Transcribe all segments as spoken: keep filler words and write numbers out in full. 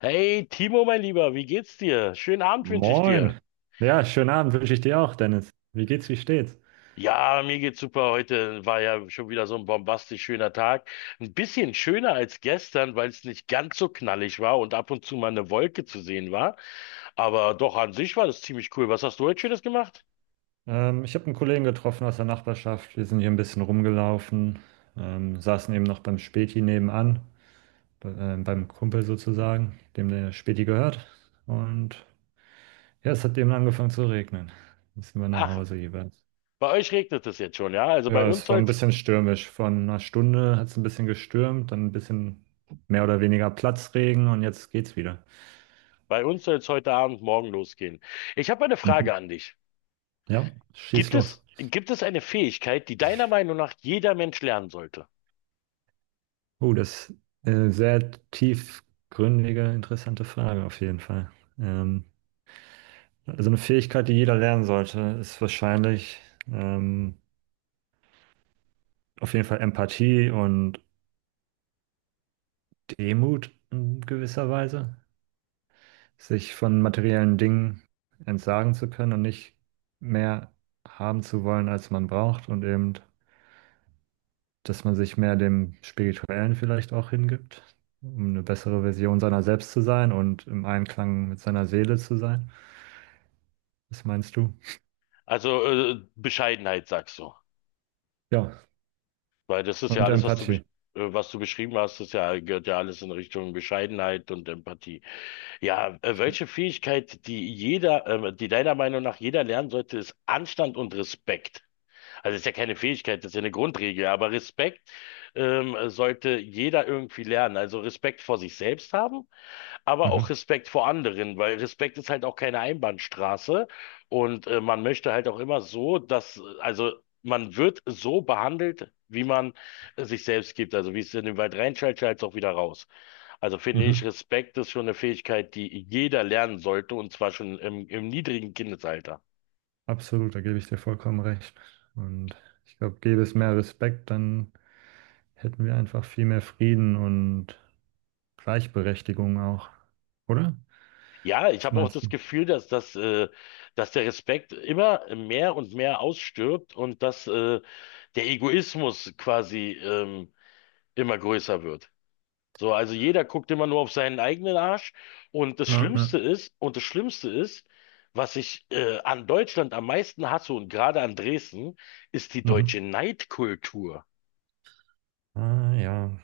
Hey Timo, mein Lieber, wie geht's dir? Schönen Abend wünsche ich dir. Moin. Ja, schönen Abend wünsche ich dir auch, Dennis. Wie geht's, wie steht's? Ja, mir geht's super. Heute war ja schon wieder so ein bombastisch schöner Tag. Ein bisschen schöner als gestern, weil es nicht ganz so knallig war und ab und zu mal eine Wolke zu sehen war. Aber doch an sich war das ziemlich cool. Was hast du heute Schönes gemacht? Ähm, ich habe einen Kollegen getroffen aus der Nachbarschaft. Wir sind hier ein bisschen rumgelaufen, ähm, saßen eben noch beim Späti nebenan, bei, äh, beim Kumpel sozusagen, dem der Späti gehört. Und ja, es hat eben angefangen zu regnen. Jetzt sind wir nach Ach, Hause jeweils. bei euch regnet es jetzt schon, ja? Also bei Ja, uns es war ein soll's, bisschen stürmisch. Von einer Stunde hat es ein bisschen gestürmt, dann ein bisschen mehr oder weniger Platzregen und jetzt geht's wieder. bei uns soll's heute Abend, morgen losgehen. Ich habe eine Frage an dich. Ja, schieß Gibt los. es, gibt es eine Fähigkeit, die deiner Meinung nach jeder Mensch lernen sollte? Oh, das ist eine sehr tiefgründige, interessante Frage auf jeden Fall. Ähm, also eine Fähigkeit, die jeder lernen sollte, ist wahrscheinlich ähm, auf jeden Fall Empathie und Demut in gewisser Weise. Sich von materiellen Dingen entsagen zu können und nicht mehr haben zu wollen, als man braucht und eben, dass man sich mehr dem Spirituellen vielleicht auch hingibt, um eine bessere Version seiner selbst zu sein und im Einklang mit seiner Seele zu sein. Was meinst du? Also äh, Bescheidenheit, sagst du. Ja, Weil das ist ja und alles, was du, besch- Empathie. äh, was du beschrieben hast, das ja, gehört ja alles in Richtung Bescheidenheit und Empathie. Ja, äh, Stimmt. welche Fähigkeit, die jeder, ähm, die deiner Meinung nach jeder lernen sollte, ist Anstand und Respekt. Also das ist ja keine Fähigkeit, das ist ja eine Grundregel, aber Respekt ähm, sollte jeder irgendwie lernen. Also Respekt vor sich selbst haben, aber auch Mhm. Respekt vor anderen, weil Respekt ist halt auch keine Einbahnstraße und äh, man möchte halt auch immer so, dass, äh, also man wird so behandelt, wie man äh, sich selbst gibt. Also wie es in den Wald reinschallt, schallt es auch wieder raus. Also finde Mhm. ich, Respekt ist schon eine Fähigkeit, die jeder lernen sollte, und zwar schon im, im niedrigen Kindesalter. Absolut, da gebe ich dir vollkommen recht. Und ich glaube, gäbe es mehr Respekt, dann hätten wir einfach viel mehr Frieden und Gleichberechtigung auch. Oder? Ja, ich Was habe auch meinst das du? Gefühl, dass das, äh, dass der Respekt immer mehr und mehr ausstirbt und dass äh, der Egoismus quasi ähm, immer größer wird. So, also jeder guckt immer nur auf seinen eigenen Arsch. Und das Ja, ja. Schlimmste ist, und das Schlimmste ist, was ich äh, an Deutschland am meisten hasse und gerade an Dresden, ist die Mhm. deutsche Neidkultur. Ah, ja,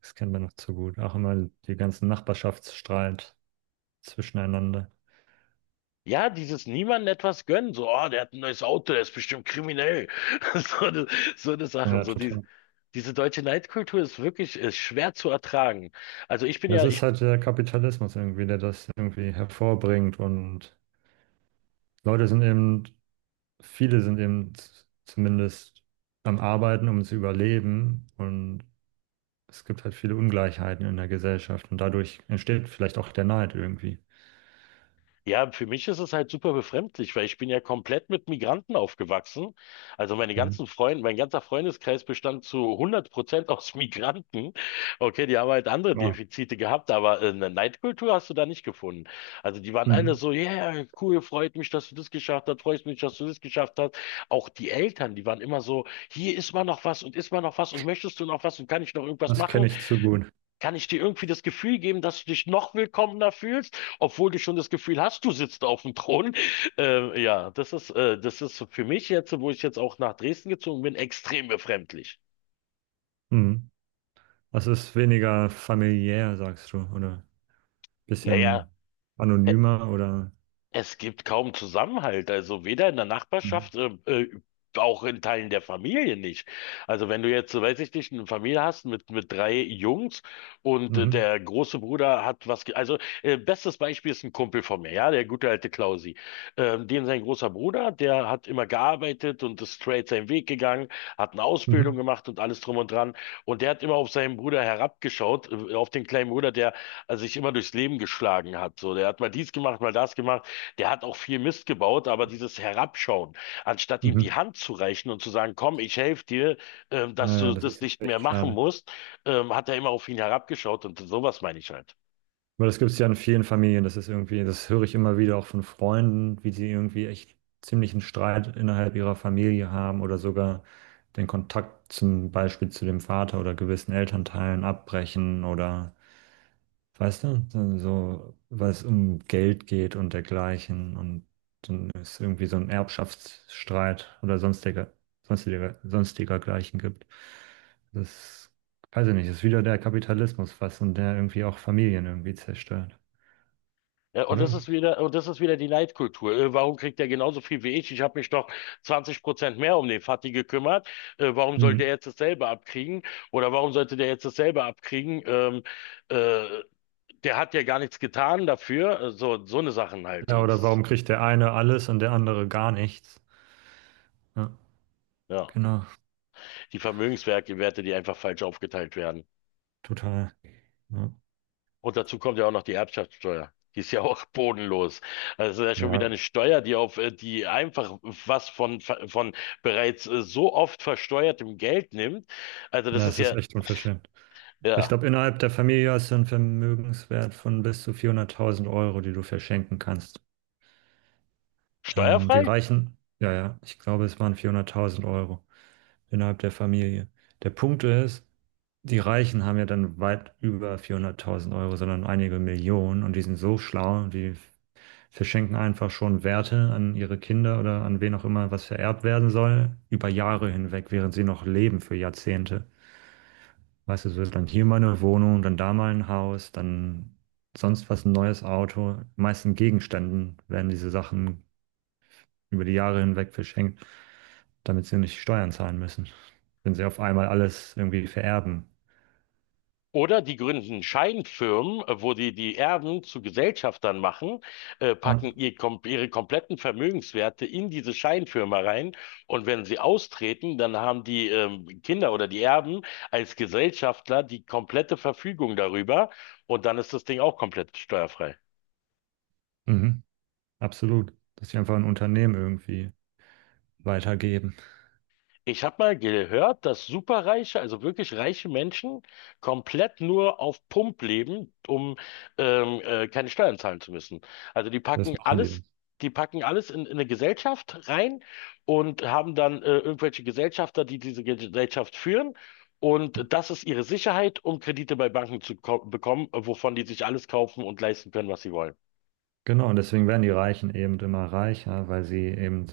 das kennen wir noch zu gut. Auch immer die ganzen Nachbarschaftsstreit zwischeneinander. Ja, dieses niemandem etwas gönnen, so, oh, der hat ein neues Auto, der ist bestimmt kriminell. So eine, so eine Sachen, Ja, so die, total. diese deutsche Neidkultur ist wirklich ist schwer zu ertragen. Also ich bin Das ja, ist ich halt der Kapitalismus irgendwie, der das irgendwie hervorbringt und Leute sind eben viele sind eben z- zumindest am Arbeiten, um zu überleben. Und es gibt halt viele Ungleichheiten in der Gesellschaft. Und dadurch entsteht vielleicht auch der Neid irgendwie. Ja, für mich ist es halt super befremdlich, weil ich bin ja komplett mit Migranten aufgewachsen. Also meine Mhm. ganzen Freunde, mein ganzer Freundeskreis bestand zu hundert Prozent aus Migranten. Okay, die haben halt andere Ja. Defizite gehabt, aber äh, eine Neidkultur hast du da nicht gefunden. Also die waren alle Mhm. so, ja, yeah, cool, freut mich, dass du das geschafft hast, freut mich, dass du das geschafft hast. Auch die Eltern, die waren immer so, hier ist mal noch was und ist mal noch was und möchtest du noch was und kann ich noch irgendwas Das kenne machen? ich zu gut. Kann ich dir irgendwie das Gefühl geben, dass du dich noch willkommener fühlst, obwohl du schon das Gefühl hast, du sitzt auf dem Thron? Äh, ja, das ist, äh, das ist für mich jetzt, wo ich jetzt auch nach Dresden gezogen bin, extrem befremdlich. Mhm. Das ist weniger familiär, sagst du, oder ein Naja. bisschen äh, anonymer oder. Es gibt kaum Zusammenhalt, also weder in der Mhm. Nachbarschaft, äh, äh, auch in Teilen der Familie nicht. Also wenn du jetzt, so weiß ich nicht, eine Familie hast mit, mit drei Jungs und äh, Mhm. der große Bruder hat was, ge- also äh, Bestes Beispiel ist ein Kumpel von mir, ja, der gute alte Klausi. Ähm, dem sein großer Bruder, der hat immer gearbeitet und ist straight seinen Weg gegangen, hat eine Ausbildung Mhm. gemacht und alles drum und dran. Und der hat immer auf seinen Bruder herabgeschaut, äh, auf den kleinen Bruder, der äh, sich immer durchs Leben geschlagen hat. So, der hat mal dies gemacht, mal das gemacht. Der hat auch viel Mist gebaut, aber dieses Herabschauen, anstatt ihm die Mhm. Hand zu reichen und zu sagen, komm, ich helfe dir, ähm, dass Naja, du das das ist nicht mehr echt machen schade. musst, ähm, hat er immer auf ihn herabgeschaut, und sowas meine ich halt. Aber das gibt es ja in vielen Familien. Das ist irgendwie, das höre ich immer wieder auch von Freunden, wie die irgendwie echt ziemlichen Streit innerhalb ihrer Familie haben oder sogar den Kontakt zum Beispiel zu dem Vater oder gewissen Elternteilen abbrechen oder, weißt du, dann so, weil es um Geld geht und dergleichen und es ist irgendwie so ein Erbschaftsstreit oder sonstiger, sonstiger, sonstiger gleichen gibt. Das, weiß ich nicht, ist wieder der Kapitalismus fast und der irgendwie auch Familien irgendwie zerstört, Ja, und das oder? ist wieder, und das ist wieder die Neidkultur. Äh, warum kriegt er genauso viel wie ich? Ich habe mich doch zwanzig Prozent mehr um den Fatih gekümmert. Äh, warum soll der Hm. jetzt dasselbe abkriegen? Oder warum sollte der jetzt dasselbe abkriegen? Ähm, äh, der hat ja gar nichts getan dafür. Äh, So, so eine Sachen halt. Ja, Äh, oder Das, warum kriegt der eine alles und der andere gar nichts? Ja, ja. genau, Die Vermögenswerte, die einfach falsch aufgeteilt werden. total. Ja, Und dazu kommt ja auch noch die Erbschaftssteuer. Die ist ja auch bodenlos. Also das ist ja schon ja. wieder eine Steuer, die auf, äh, die einfach was von, von bereits äh, so oft versteuertem Geld nimmt. Also das Na, ist es ist ja. echt unverschämt. Ich Ja, glaube, innerhalb der Familie hast du einen Vermögenswert von bis zu vierhunderttausend Euro, die du verschenken kannst. Ähm, die steuerfrei? Reichen, ja, ja, ich glaube, es waren vierhunderttausend Euro innerhalb der Familie. Der Punkt ist, die Reichen haben ja dann weit über vierhunderttausend Euro, sondern einige Millionen und die sind so schlau, die verschenken einfach schon Werte an ihre Kinder oder an wen auch immer, was vererbt werden soll, über Jahre hinweg, während sie noch leben, für Jahrzehnte. Weißt du, so ist dann hier mal eine Wohnung, dann da mal ein Haus, dann sonst was, ein neues Auto. Meistens Gegenständen werden diese Sachen über die Jahre hinweg verschenkt, damit sie nicht Steuern zahlen müssen, wenn sie auf einmal alles irgendwie vererben. Oder die gründen Scheinfirmen, äh, wo die die Erben zu Gesellschaftern machen, äh, Ah, packen ihr, kom ihre kompletten Vermögenswerte in diese Scheinfirma rein, und wenn sie austreten, dann haben die ähm, Kinder oder die Erben als Gesellschafter die komplette Verfügung darüber, und dann ist das Ding auch komplett steuerfrei. mhm, absolut. Dass sie einfach ein Unternehmen irgendwie weitergeben. Ich habe mal gehört, dass superreiche, also wirklich reiche Menschen komplett nur auf Pump leben, um ähm, äh, keine Steuern zahlen zu müssen. Also die Das packen machen die. alles, die packen alles in, in eine Gesellschaft rein und haben dann äh, irgendwelche Gesellschafter, die diese Gesellschaft führen. Und das ist ihre Sicherheit, um Kredite bei Banken zu ko- bekommen, äh, wovon die sich alles kaufen und leisten können, was sie wollen. Genau, und deswegen werden die Reichen eben immer reicher, weil sie eben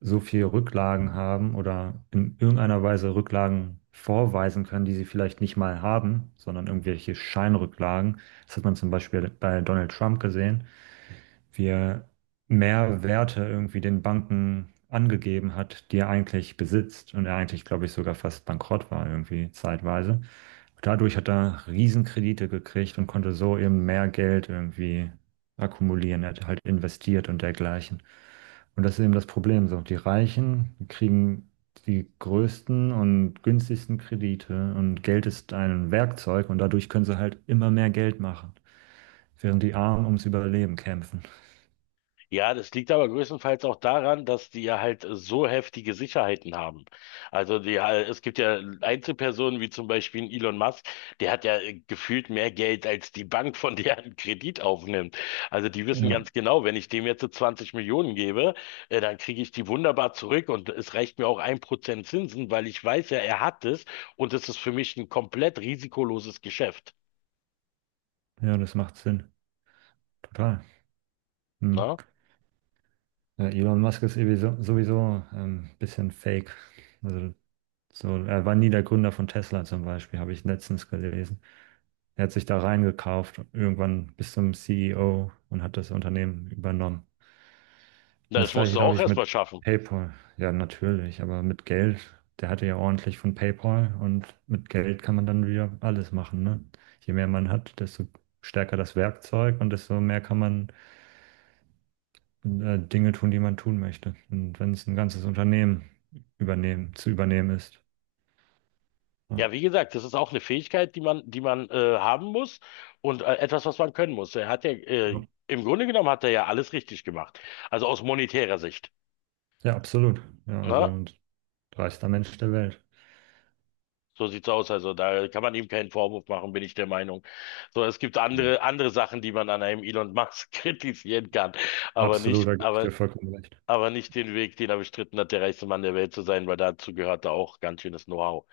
so viel Rücklagen haben oder in irgendeiner Weise Rücklagen vorweisen können, die sie vielleicht nicht mal haben, sondern irgendwelche Scheinrücklagen. Das hat man zum Beispiel bei Donald Trump gesehen, wir mehr Werte irgendwie den Banken angegeben hat, die er eigentlich besitzt und er eigentlich, glaube ich, sogar fast bankrott war irgendwie zeitweise. Dadurch hat er Riesenkredite gekriegt und konnte so eben mehr Geld irgendwie akkumulieren. Er hat halt investiert und dergleichen. Und das ist eben das Problem. So, die Reichen kriegen die größten und günstigsten Kredite und Geld ist ein Werkzeug und dadurch können sie halt immer mehr Geld machen, während die Armen ums Überleben kämpfen. Ja, das liegt aber größtenteils auch daran, dass die ja halt so heftige Sicherheiten haben. Also die, äh, es gibt ja Einzelpersonen wie zum Beispiel ein Elon Musk, der hat ja äh, gefühlt mehr Geld als die Bank, von der er einen Kredit aufnimmt. Also die Ja, wissen ja. ganz genau, wenn ich dem jetzt so zwanzig Millionen gebe, äh, dann kriege ich die wunderbar zurück, und es reicht mir auch ein Prozent Zinsen, weil ich weiß ja, er hat es, und es ist für mich ein komplett risikoloses Geschäft. Ja, das macht Sinn. Total. Hm. Ne? Ja, Elon Musk ist irgendwie so- sowieso ähm, ein bisschen fake. Also so, er war nie der Gründer von Tesla zum Beispiel, habe ich letztens gelesen. Er hat sich da reingekauft, irgendwann bis zum C E O und hat das Unternehmen übernommen. Na, Und das das musst gleiche, du glaube auch ich, mit erstmal schaffen. PayPal. Ja, natürlich, aber mit Geld. Der hatte ja ordentlich von PayPal und mit Geld kann man dann wieder alles machen, ne? Je mehr man hat, desto stärker das Werkzeug und desto mehr kann man äh, Dinge tun, die man tun möchte. Und wenn es ein ganzes Unternehmen übernehmen, zu übernehmen ist. Ja, Ja, wie gesagt, das ist auch eine Fähigkeit, die man, die man äh, haben muss und äh, etwas, was man können muss. Er hat ja, ja. äh, im Grunde genommen hat er ja alles richtig gemacht. Also aus monetärer Sicht. Ja, absolut. Ja, also Ne? und reichster Mensch der Welt. So sieht's aus. Also da kann man ihm keinen Vorwurf machen, bin ich der Meinung. So, es gibt Nee. andere, andere Sachen, die man an einem Elon Musk kritisieren kann. Aber Absolut, nicht, da gebe ich aber, dir vollkommen recht. aber nicht den Weg, den er bestritten hat, der reichste Mann der Welt zu sein, weil dazu gehört da auch ganz schönes Know-how.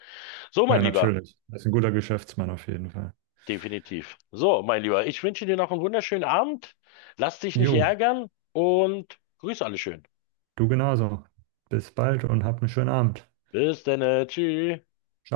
So, Ja, mein Lieber. natürlich. Das ist ein guter Geschäftsmann auf jeden Fall. Definitiv. So, mein Lieber, ich wünsche dir noch einen wunderschönen Abend. Lass dich nicht Jo, ärgern und grüß alle schön. du genauso. Bis bald und hab einen schönen Abend. Bis dann, äh, tschüss. Ciao.